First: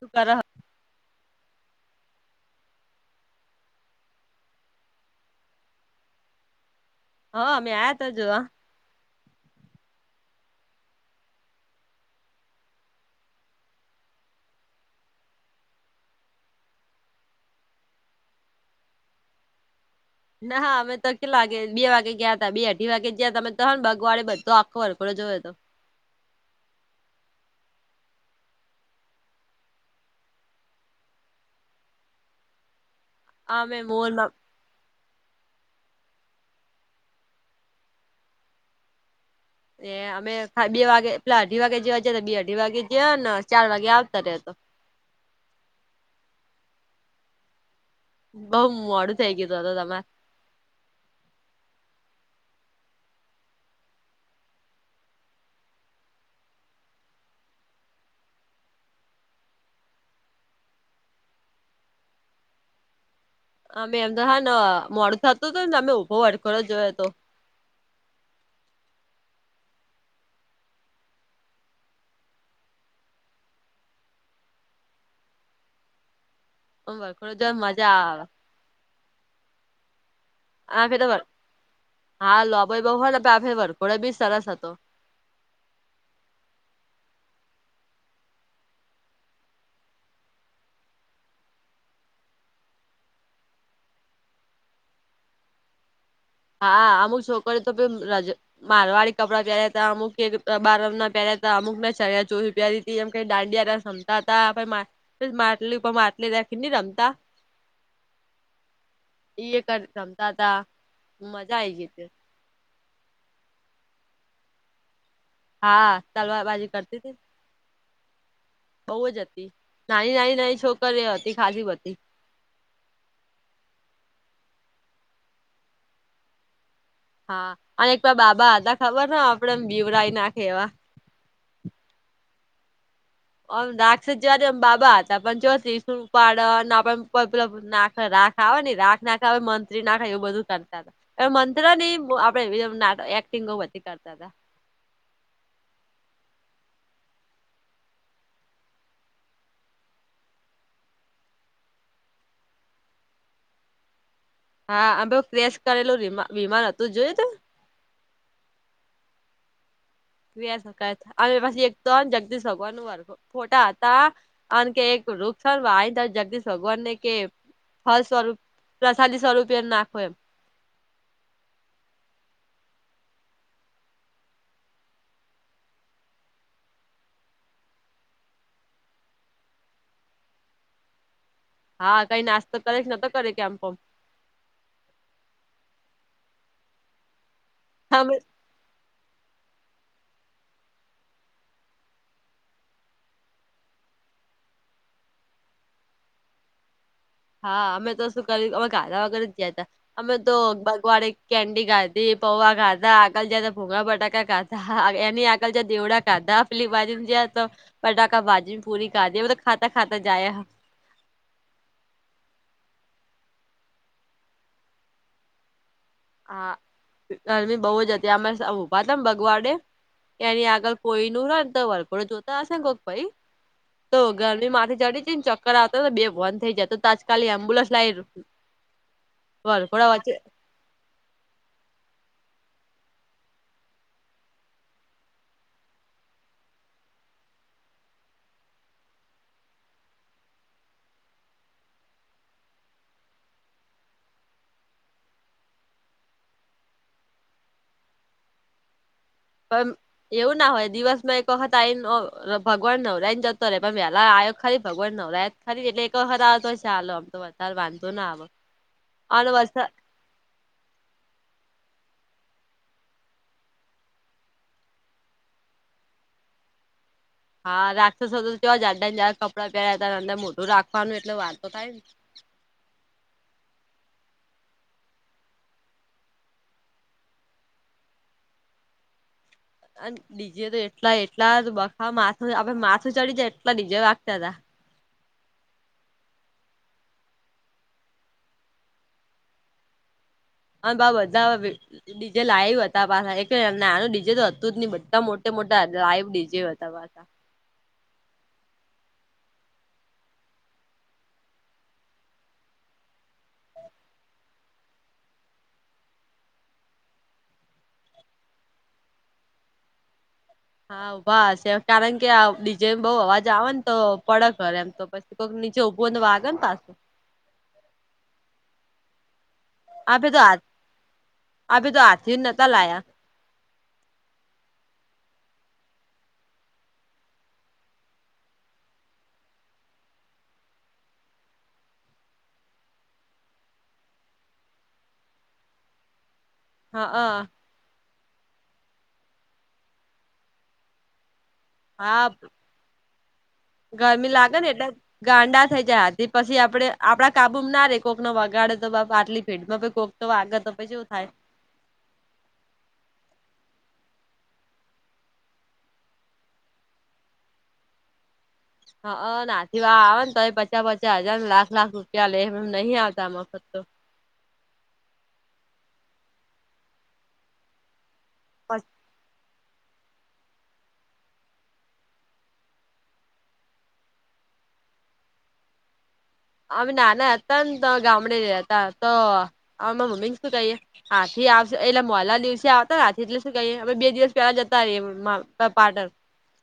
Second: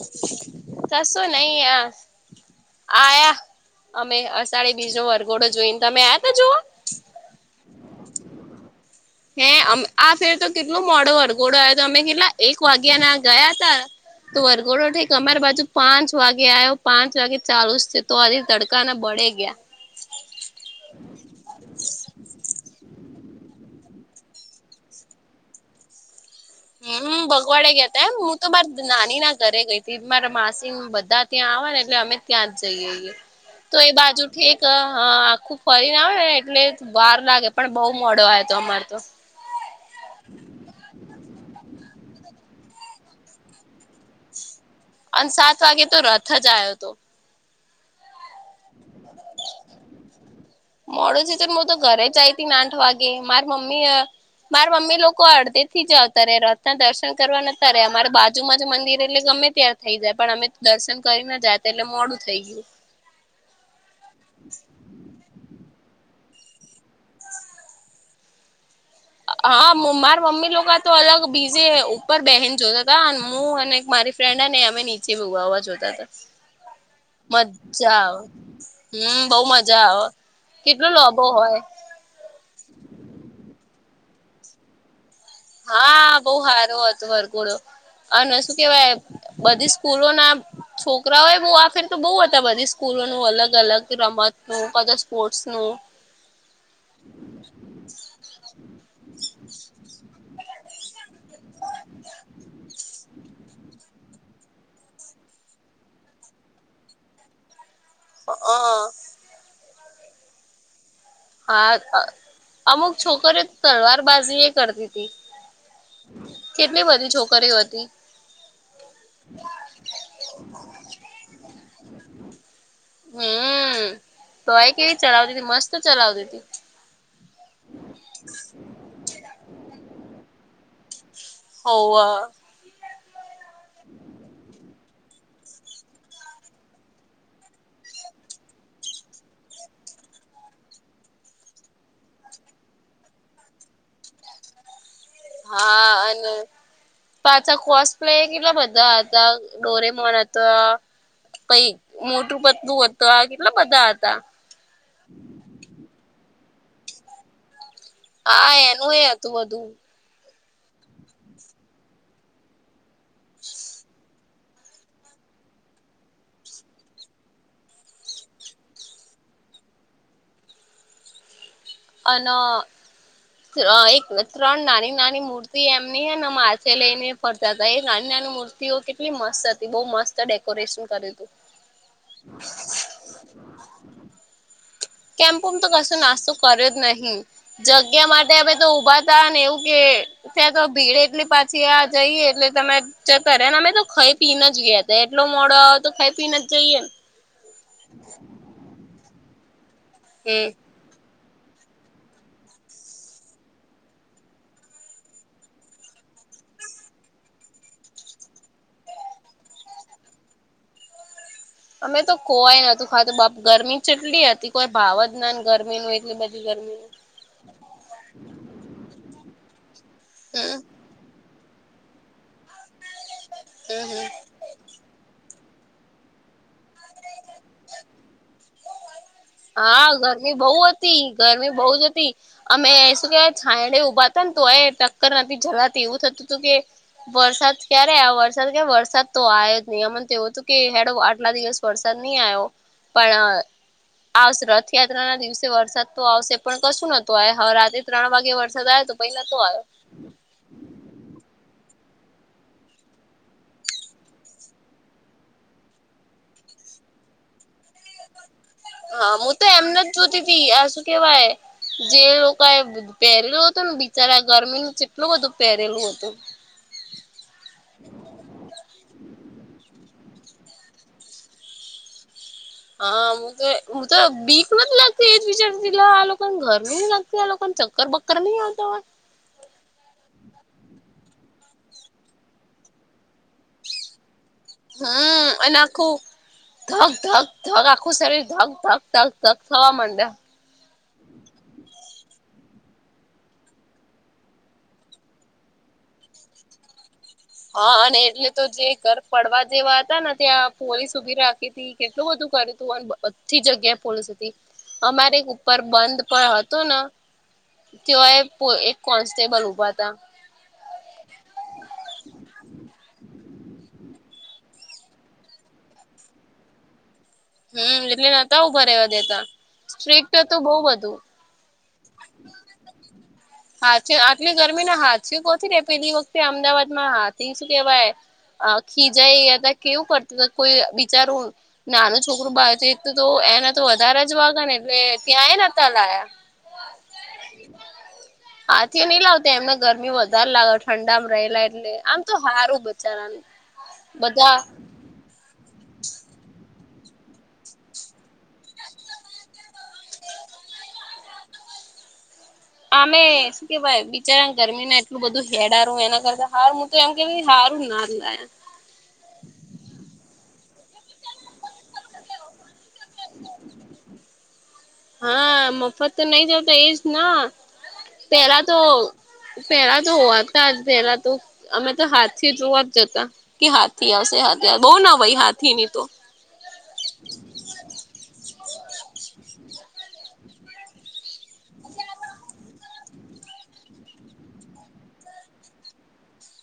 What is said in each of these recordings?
શું કર હ કશું નહી આ- આયા અમે અષાઢી બીજ નો વરઘોડો જોઈને તમે આયા તો જોઓ- હા અમે આયા હતા જોવા- હે આ ફેર તો કેટલું મોડો વરઘોડો આવયો તો અમે કેટલા એક વાગ્યા ના ગયા તા - તો વરઘોડો થઈક અમારી બાજુ પાંચ વાગે આવ્યો પાંચ વાગે ચાલુ જ છે તો આજ તડ- દકા ના બળે ગયા- ના હા અમે તો કેટલાે બે વાગે ગયા હતા બે અઢી વાગે ગયા હતા અમે તો હ બગવાડે બધો આખો વરકડો જોયો હતો- હમ- ભગવાડે ગયાતા એમ હું તો બર નાની ના ઘરે ગઈ હતી મારા માસી બધા ત્યાં આવેવા ને એટલે અમે- ત્યાં જ જઈએ તો અમે એ બાજુ મોલમાં ઠેક- તો હા આખું ફરીને આવેને એટલે વાર લાગે પણ બહુ મોડો આવ હતો અમાર તો- એ અમે બે વાગે પેલા અઢી વાગે જવા જ તો બે અઢી વાગે જયા ને ચાર વાગે આવતા રિયા - અને સાત વાગે તો રથ જ આવ્યો હતો- બઉ મોડું થઇ ગયું હતું ત્યારે - મોડું થતું છે તો હું તો ઘરે જઈ હતી ને આઠ વાગે મારિ મમ્મી- મારા મમ્મી લોકો અડધે થી જ આવતા રે રથના દર્શન કરવા નતા ર રહે અમારે બાજુમાંજુ મંદિર એટલે ગમે ત્યાં- થઈ જાય પણ અમે દર્શન કરીને જાય એટલે મોડું થઈ ગયું- અમે એમ તો હા ને મોડું થતું હત ને તમે ભો વર્કરો જોયો તો- હા મારા મમ્મી લોકો તો અલગ બીજે ઉપર બહેન જોતા હતા હું અને મારી- ફ્રેન્ડ નહ અમે નીચે ભુવાવા જોતા હતા વરઘોડો જોવા મજા આવે આવિ - હમ બઉ મજા આવી - એ તો હા લાબો બહુ હો આે વરઘોડો બી સરસ હતો. હા બહુ સારો હતો વરઘોડો- અને શું કેવાય બધી સ્કૂલો ના- છોકરાઓ એ બ આખેર તો બહુ હતા બધી સ્કૂલો નું અલગ અલગ રમત નુંધા સ્પોર્ટ્સ નું- હા અમુક છોકરી તો પ રજ મારવાળી કપડાં પહેર્યા હતા અમુક એક બારમ ના પહેર્યા- અમુકને ચણિયા ચોરી પેરી હતી એમ કઈ દાંડિયા રમતા માટલી ઉપર માટલી રાખીને રમતા- હ [unintelligible] ઈ કર રમતા હતા - હા અમુક છોકરી તલવાર બાજી એ કરતી હતી- હા તલવારબાજી કેટલી કરતી બધી હતી- છોકરીઓ હતી બહુ જ હતી નાની નાની નાની છોકરી એ હતી ખાસ બ હતી- હમ તો આય કેવી ચલાવતી હતી મસ્ત ચલાવતી હતી- હા અને એકવા બાબા હતા ખબર ને આપડે બીવરાઈ નાખે એવા- હો ઓમ દાક્ષ જવાની એમ બાબા હતા પણ જો શું ઉપાડેને પેલા નાખ રાખ આવે ને રાખ નાખે આવે મ ના એવું બધું કરતા હતા હ મંત્ર ની આપડે એક્ટિંગ બધી કરતા હતા હા અને પાછા કોસ પ્લે કેટલા બધા હતા ડોરેમોન હતો પ મોટું પતલું હતું આ કેટલા બધા હતા હા આમ ભ ક્રેશ કરેલુંમા વિમાન હતું જોય તો હા એનું એ હતું બધું ક શકાય અ પછી એક તો જગદીશ ભગવાન ન ફોટા હતા કાર કે એક વૃક્ષાર વા જગદીશ ભગવાન ને કે ફળ સ્વરૂપ પ્રસાદી સ્વરૂપી એમ નાખો એમ અન એક ત્રણ નાની નાની મૂર્તિ એમની હ ને માસે લઈ ને ફરતા હતા એ નાની નાની મૂર્તિઓ કેટલી મસ્ત હતી બઉુ મસ્ત ડેકોરેશન કરેલી હા કઈ નાસ્તો કરે છે ન કરે કે આમ પણ કેમ્પોમ તો કશું નાસ્તો કર્યો જ નહી પમ જગ્યા માટે અમે તો ઉભા ને એવું કે ત્યાં તો ભીડ એટલી પાછી આ જઈએ એટલે તમે ચકર એને અમે તો ખાઈ પીને જ ગયા હતા એટલો મોડો આવે તો ખાઈ પીને જઈને હા અમે તો શું કરી્યું અમે ગાધા વગર જ ગયા ત અમે તો હમ વાડે કેન્ડી ખાતીી પૌવા ખાતાા આકાલ જ ભોંગા બટાકા ખાતા અને આકાલ જ એવડા ખાધા પલી ભાજ જે તો પટાકા ભાજ પૂરી ખાદી તો ખાતા ખાતા જાય હ અમે તો કોવાય નતું ખાતું બાપ ગરમી જેટલી હતી કોઈ ભાવ જ નાાન ગરમીનું એટલી બધી હા ગરમીનું ગરમી બહુ જ હતી અમે ઉઊભા હતા બગવાડે એની હમ આગળ કોઈ ન હો ને તો વરકોડ જોતા હશે ને કોક ભાઈ હમ તો હમ ગરમી મામાંથી ચડી જ ને ચ કરતાને બે બંધ થઈ જતો તો આજકાલી એમ્બ્યુલન્સ લાવ હા ગરમી બહુ હતી ગરમી બહુ જ હતી અમે શું કે છયડે ઉઊભાતા ને ત એ ટક્કર નથી જલાતી એવું થતું હતું કે વરસાદ ક્યારે આ વરસાદ ક વરસાદ તો આવયો જ નહી એમને તો એવું હતું કે હેડ આટલા દિવસ વરસાદ નહી આવ્યો પણ આવશે રથયાત્રા ના દિવસે વરસાદ તો આવશે પણ કશું નતું આ હ રાત્ર ત્રણ વાગે વરસાદ આવે તો પહી ન તો આયો પણ એવું ના હોય દિવસ માં એક વખત આ આવીને ભગવાન નવરાય ને જતો રહેે પણ વહેલા આવયો ખાલી ભગવાન નવરાય ખરી એટલે એક વખત આવે તો ચાલો આમ તો વધારે વાંધો ના આવે હા અને હું તો વરસાદ એમને જ જોતી તી આ શું કેવાય જે લોકો એ પહેરેલું હતું ને બિચારા ગરમીનું જેટલું બધું પહેરેલું હતું હા રાખતો કેવા જાડડા જાડ કપડા પહેર્યા હતા અંદર મોટું રાખવાનું એટલે વાંધ તો થાય ને હા તો હું તો બીક નથી લાગતી એક વિચારતી આ લોકો ઘર ન લાગતી આ લોકો ચકરર બક્કર નહી આવતા ડીજે તો એટલા એટલા બખા માથું આપડ માથું ચડી જાય એટલા ડીજે વાગતા હતા હ એના ખૂબ ધક ધક ધક આખું શરીર ધક ધક ધક ધક થવા માંડે હા બાબધા ડીજે લાઈવ હતા પાછા એક નાનું ડીજે તો હતું જ નહ બધા મોટે મોટા લાઈવ ડીજે હતા પાછા હા અને એટલે તો જે ઘર પડવા જેવા હતા ને ત્યાં પોલીસ ઉભી રાખી હતી કેટલું બધું કર તું બધી જગ્યા પોલીસ હતી અમારે ઉપર બંધ પણ હતું ન તેઓ એ એક કોન્સ્ટેબલ ઊભા હતા હાભા છે કારણ કે ડીજે બઉ અવાજ આવે ને તો પડે ઘર એમ તો પીછી નીચે ઉભું અંદ વાગ ને પાસ હમ્મ એટલે નતા ઉભા ર રહેવા દેતા. આપે સ્ટ્રીક્ટ આ તો બહ બધું. આપે તો હાથી નતા લાયા હાથી આટલી ગરમી ના હાથીુ કોથી પેલી વખતે અમદાવાદ માં હાથી શું કેવાય ખીજાયયા હતા કેવું કરત કોઈ બિચારું નાનું છોકરું બાર જઈ તો એને તો વધારે જ વાગેને એટલે ત્યાંએ નતા લાયા. હા આ હાથીઓ નઈ લાવતાં એમને ગરમી વધારે લાગે ઠંડામાં રહેલા એ એટલે આમ હા તો હિરું બચારાનું ગરમી લાગે બધાં ને એટલે ગાંડા થઈ જાય હાથી પછી આપડે આપડા કાબુમાં ના રે કોકનો વગાડે તો બાપા આટલી ભીડમાં કોક તો વાગે તો પછી ચેવું થાય. આમે શું કેવાય બિચારાન ગરમીમાં એટલું બધું હેડારું એના કરતાં હારુન તો એમ કે ભઈ હારુન ના જ લાયા. હા અ નાથી વા આવેને તોય એ પચાસ પચાસ હજાર, લાખ લાખ રૂપિયા લે એમ એમ નહિં આવતા મ વખત તો હ [inaudible] હા મફત તો નહીં આવતા એજ ના પેહલાં તો પેહલાં તો હોતા હતાં જ પેલાં તો અમે તો હાથી જોવા જ જતાં. કે હાથી આવશે હાથી આવ બઉ નવાઈ હાથીની તો. અમે નાનાં હતાં ને તો ગામડે ગયા તા તો અ માર મમ્મીને શું કહીએે હાથી આવશે એલા મોલા દિવસે આવતા હાથી એટલે શું કહીએ અમે બે દિવસ પેલા જતાં રીયે મ પાટણ. હ [inaudible]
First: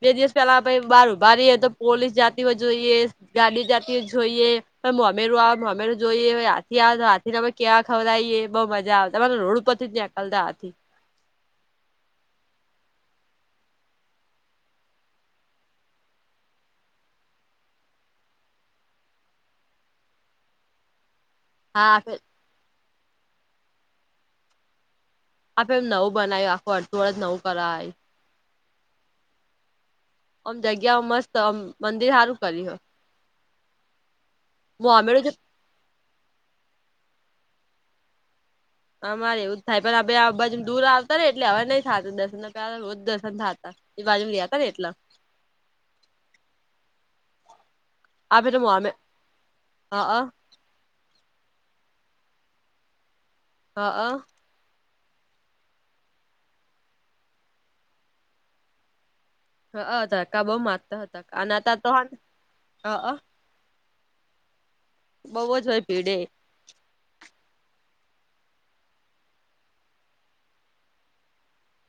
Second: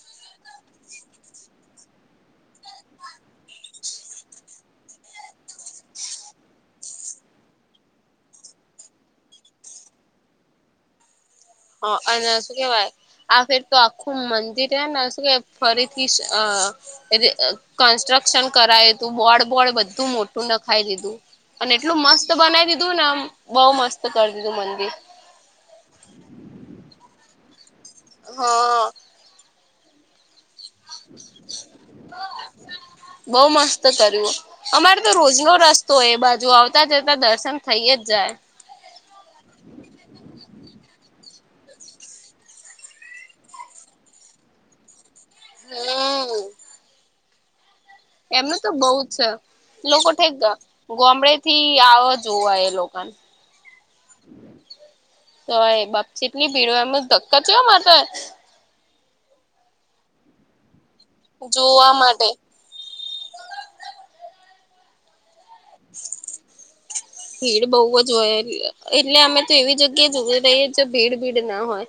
બે દિવસ પેલા પહી બહાર ઊભાં રહીએ તો પોલીસ જાતી હોય જોઈએ ગાડી જા તી જોઈએ પહી મોમેરૂ આવે મોમેરૂ જોઈએ પહી હાથી આવે તો હાથીને એ કેવા ખવરાઈએ બહુ મજા આવતાં અમાર રોડ ઉપર પરથી જ નેકલતા હાથી. હ અને શું કેવાય આ ફેર તો આખું મંદિર હેને શું કે ફરીથી અ એ કન્સ્ટ્રક્શન કરાયું હતું બોર્ડ બોર્ડ બધું મોટું નખાઈ દીધું. અને એટલું હા મસ્ત બનાઈ દીધુંને આમ બવ મસ્ત કર દીધું મંદિર. આ ફેરી નવું બનાયું આખું અડધું અડ નવું કરાય. હ. ઓમ જગ્યાઓ મસ્ત મંદિર સારું કર્યું હ. બઉ મસ્ત કર્યું અમારે તો મોમેરું જે રોજ રસ્ તો એ બાજુ આવતાં જતાં દર્શન થઈ જ જાય. અમારે એવું જ થાય પણ અબે આ બાજુ દૂર આવતા રહ્યાને એટલે હવે નહીં થાતું દર્શન નકર હારા રોજ દર્શન થાતા. એ બાજુ લ્યા તાન એટલા હમ્મ. આપે એમનું તો બઉ મોમે છે અ લોકો અ ઠેક ગોમડેથી આવ જોવા એ લોકોન. હ અ તોય બાપ ચેટલી ભીડો હોય એમ જ ધક્કા ચેવા મારે હ અ ધક્કા બહુ મારતાં હતાં આ હોય નાતો જોવા હ માટે અ. બવ જ હોય ભીડેય. [inaudible] ભીડ બવ જ હોય એટલે અમે તો એવી જગ્યાએ જોવી રહીએ છે ભીડ ભીડ ના હોય.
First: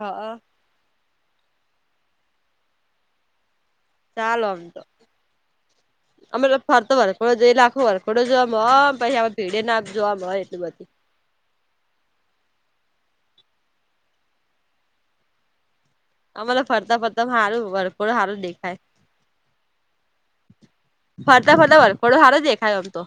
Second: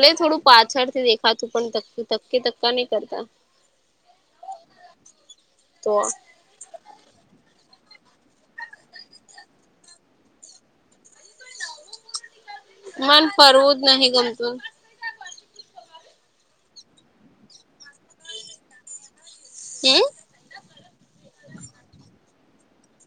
હ અ થોડું પાછળથી દેખાતું પણ ધક્કે ધક્કે ધક્કા નહીં કરતાં. ચાલો આમ તો અમે તો ફરતો વરતો જોઈ લાખો વરકડો જમો હો પછી અમે ભીડે ના જોવામ હોય એટલી બધી. મન ફરવું જ નહીં ગમતુંન. અમે તો ફરતાં ફરતાં મ હારું વરઘોડામાં હારું દેખાય. હમ્મ? ફરતાં ફરતાં વરઘોડા હારો દેખાય ઓમ તો.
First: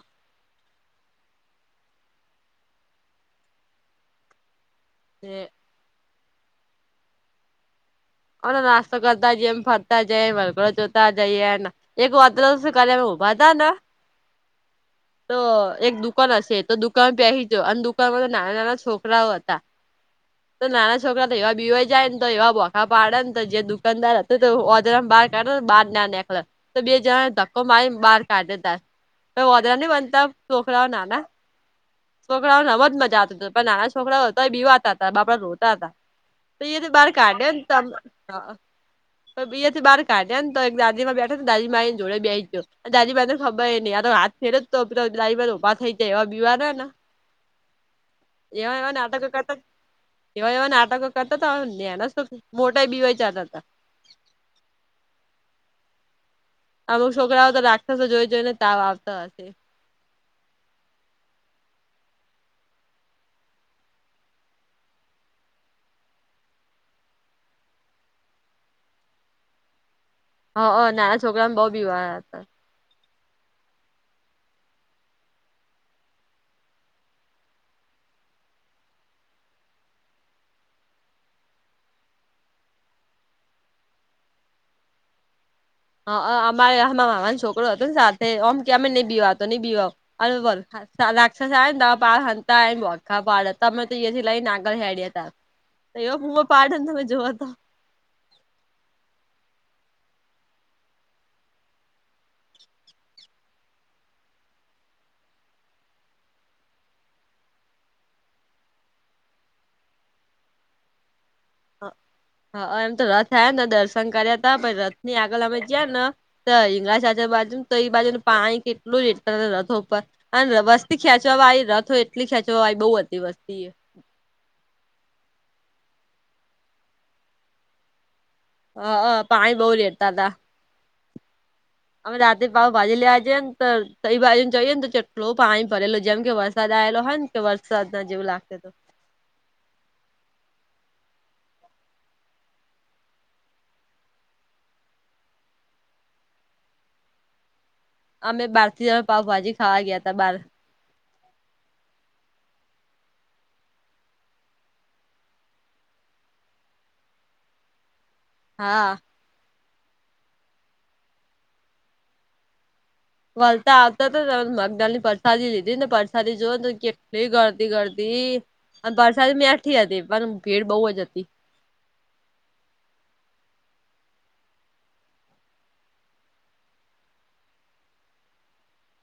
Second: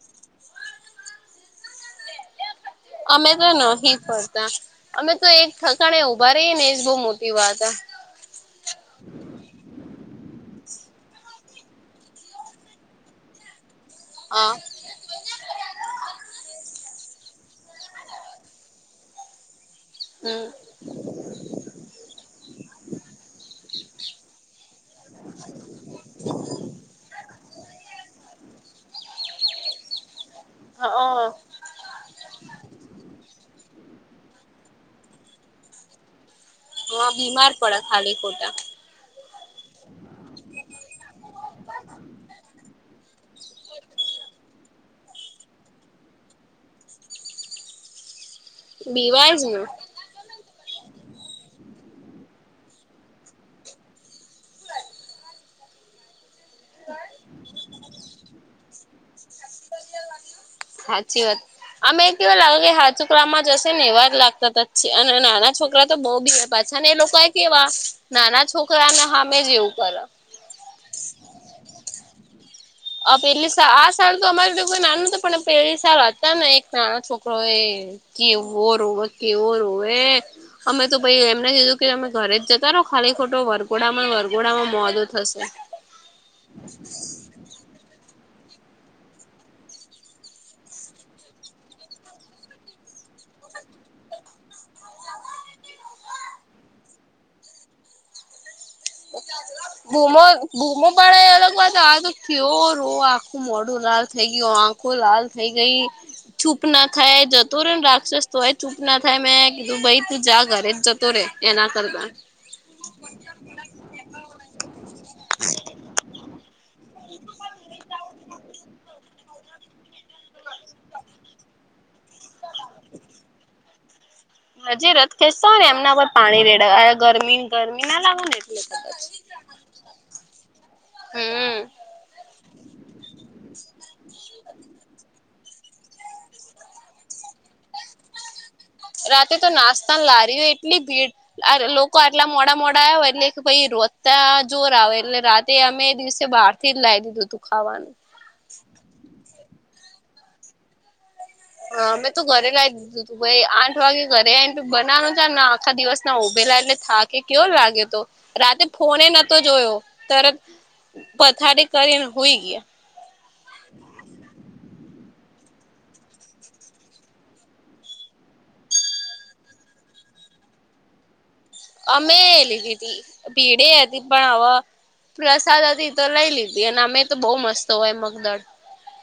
અમે તો નહીં ફરતાં અમે તો એક ઠકાણે ઉભા રહીએને એજ બહુ મોટી વાત હે. અમે તો નાસ્તો કરતાં જઈએ અને ફરતાં જઈએ, વરઘોડો જોતા જઈએ ન. એક વાત કઉ છું કાલે અમે ઉભા તાન હા તો એક દુકાન હશે તો દુકાન બેસીજો અને દુકાનમાં તો નાના નાના છોકરાઓ હતા. હમ તો નાના છોકરા તો એવા બીવા જાય ને તો એવા ભોખા પાડે ને તો જે દુકાનદાર હ તો ઓજરા બહાર કાઢે ને બહાર ના નેકળે તો બે જણા કો માઈ બહાર કાઢ દેતા વધે ન બનતા છોકરાઓ ના ના હ છોકરાઓ નમ જ મજા આવતી હતી પણ નાના છોકરાઓ તોય બીવાતા હતા બાપડા રોતા હતા તો એ તો હા બહાર બીમાર કાઢેને પડે ખાલી ખોટા ત બીએથી બાર કાઢ્યા ને તો એક દાદી માં બેઠા તા ને દાદી માને જોડે બેહી ગયો દાદી મા ને ખબર નહી આ ફેરો તો પેલો દાઈ વાર ઉભા થઈ જાય એવા બીવા ને એવા એવા નાટક બીવાય જ કરતા ને એવા એવા નાટકો કરતા હતા નેના તો મોટા બીવાય જાતા તા. અમુક છોકરાઓ તો રાખતા જોઈ જોઈને તાવ આવતા હશે. સાચી વાત. અમે કેવા લાગે કે હાથ છોકરામાં જશે ને એવા જ લાગતા તછી અને નાના છોકરા તો બહુ બીએ પાછા ને એ લોકો કેવા નાના છોકરાને હામે જ એવું કરે. હા નાના છોકરામાં બઉ બીવાયા હતા. આ પેલી આ સા તો અમારે તો કોઈ નાનું હતું પણ પેલી સાલ હતા ને એક નાના છોકરો એ કેવો રોવે કે કેવો રોવે અમે તો ભાઈ એમને કીધું કે તમે ઘરે જ જતા નો ખાલી ખોટો વરઘોડામાં વરઘોડામાં મોદો થશે. હા અમારે આ મામાને છોકરો હતો ને સાથે ઓમ કે અમે નહી બીવા નહી બીવા વલખા રાક્ષસ આયો ને દહ બાર હંતાય તમે તો અહીથી લઈને આગળ હેડયા તાર તો એવો બૂમો પાડે ને તમે જોવા ત બૂમો બૂમો પાડે અલગ વાત આ તો થયો રોઆ મોડું લાલ થઇ ગયું આંખો લાલ થઇ ગઈ. ચૂપ ના થાય જતો રેન રાક્ષસ તોય ચૂપ ના થાય મેં કીધું ભાઈ તું જા ઘરે જ તોરે એના કરતા. હા એમ તો રથ આયો ને દર્શન કર્યા તા પણ રથ ની આગળ અમે ગયા ને હિંગળશ આચુ બાજુ ને તો એ બાજુ ને પાણી કેટલું એટલે તો રથો ઉપર અને વસ્તી ખેંચવા આવી રથ હોય એટલી ખેંચવા આવી બહુ હતી વસ્તી એ. હજી રથ ખેંચતા હોય ને એમના પર પાણી રેડ ગરમી ગરમી ના લાવું ને એટલે હ કદાચ પાણી બહુ રેડતા હતા. હમ અમે રાતેે પાવ ભાજી લે જીએ ને તો તય બાજુ ને જઈએ ને તો જેટલો પાણી ભરેલો જેમ કે વરસાદ આવેલો હોય ને કે વરસાદ ના જેવું લાગતુ તુ. રાતે તો નાસ્તા લારી હોય એટલી ભીડ લોકો આટલા મોડા મોડા આયા હોય એટલે કે ભાઈ રોઘતા જોર આવે એટલે રાતે અમે દિવસે બહાર થી લાયુ તું બધું ખાવાનું. અમે બાર થી જમે પાાવભાજી ખાવા ગયા! હતા બારે. હા અમે તું ઘરે લાઈ તું તું ભાઈ આઠ વાગે ઘરે આઈન બનાવનું છે. આખા દિવસ ના ઉભેલા એટલે થાકે કેયો લાગ્યો તો. રાતે હા ફોને નતો જોયો તરત પથારી કરીને હોઈ ગયા. વલતા આવતા તો મગદાલની પરસાદી લીધી ને પરસાદી જોવો કેટલી ગરદી ગરદી. વરસાદી મેઠી હતી પણ ભીડ બહુ જ હતી. અમે એ લીધી તી ભીડે એથી પણ અવ પ્રસાદ હતી તો લઈ લીધી અને અમે તો બહુ મસ્ત હોય મગદાળ.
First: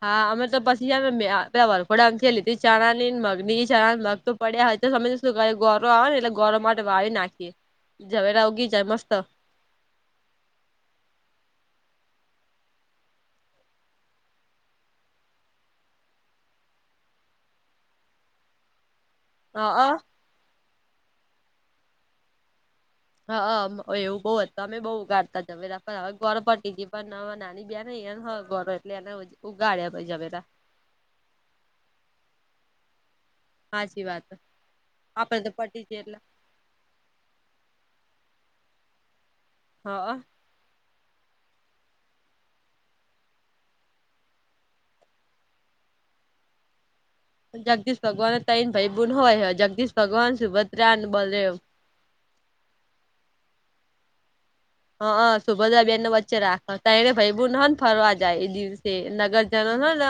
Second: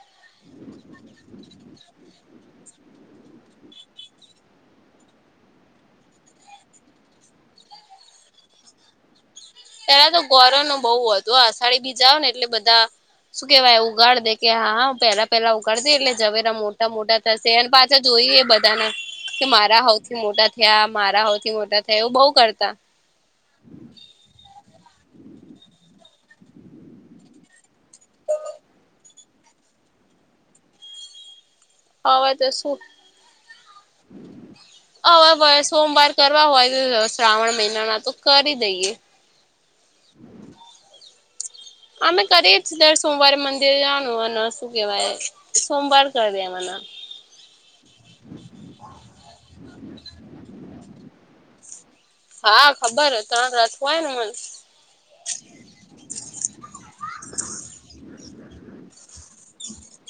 હા અમે તો પછી મેં પે વરખોડામથી લીધી ચણા ની મગ બીજી ચણા મગ તો પડ્યા હય તો સમય શું ગોરો આવે ને એટલે ગોરો માટે વાવી નાખીએ જવેરા ઉગી જાય મસ્ત. પેલા તો ગોર નો બહુ હતો અષાઢી બીજા આઓ ને એટલે બધા શું કેવાય ઉગાડ દે કે હા હ પેલા પેલા ઉગાડ દે એટલે જવેરા મોટા મોટા તા [unintelligible] પાછા જોઈએ બધાને. કે મારા હા હઉ થી મોટા થયા મારા હઉ થી મોટા થયા એવું બઉ કરતા. હાહ મ એવું બઉ હત, અમે બહુ ઉગાડતા જમે [unintelligible] હવે ગર પટી ગ પણ નાની બેન હે ન હ બરો એટલે એને ઉગાડ્યા બા [unintelligible] હવે તો શું સાચી વાત હવે આપડે તો ભવે પટી જાય સોમવાર એટલે કરવા હોય તો શ્રાવણ મહિનાના તો કરી દઈએ. હા. અમે કરીએ જ દર સોમવારે મંદિર જાનું અને શું કેવાય. સોમવાર કર દે મન. જગદીશ ભગવાન તૈન ભાઈ બૂન હોય જગદીશ ભગવાન સુભદ્રા અને બલદેવ. હા ખબર ત્રણ રાથું હોય ને મને. હા હા તો બધા બેન વચ્ચે રાખો ત એને ભયભૂ ના ને ફરવા જાય એ દિવસે નગરજનો ને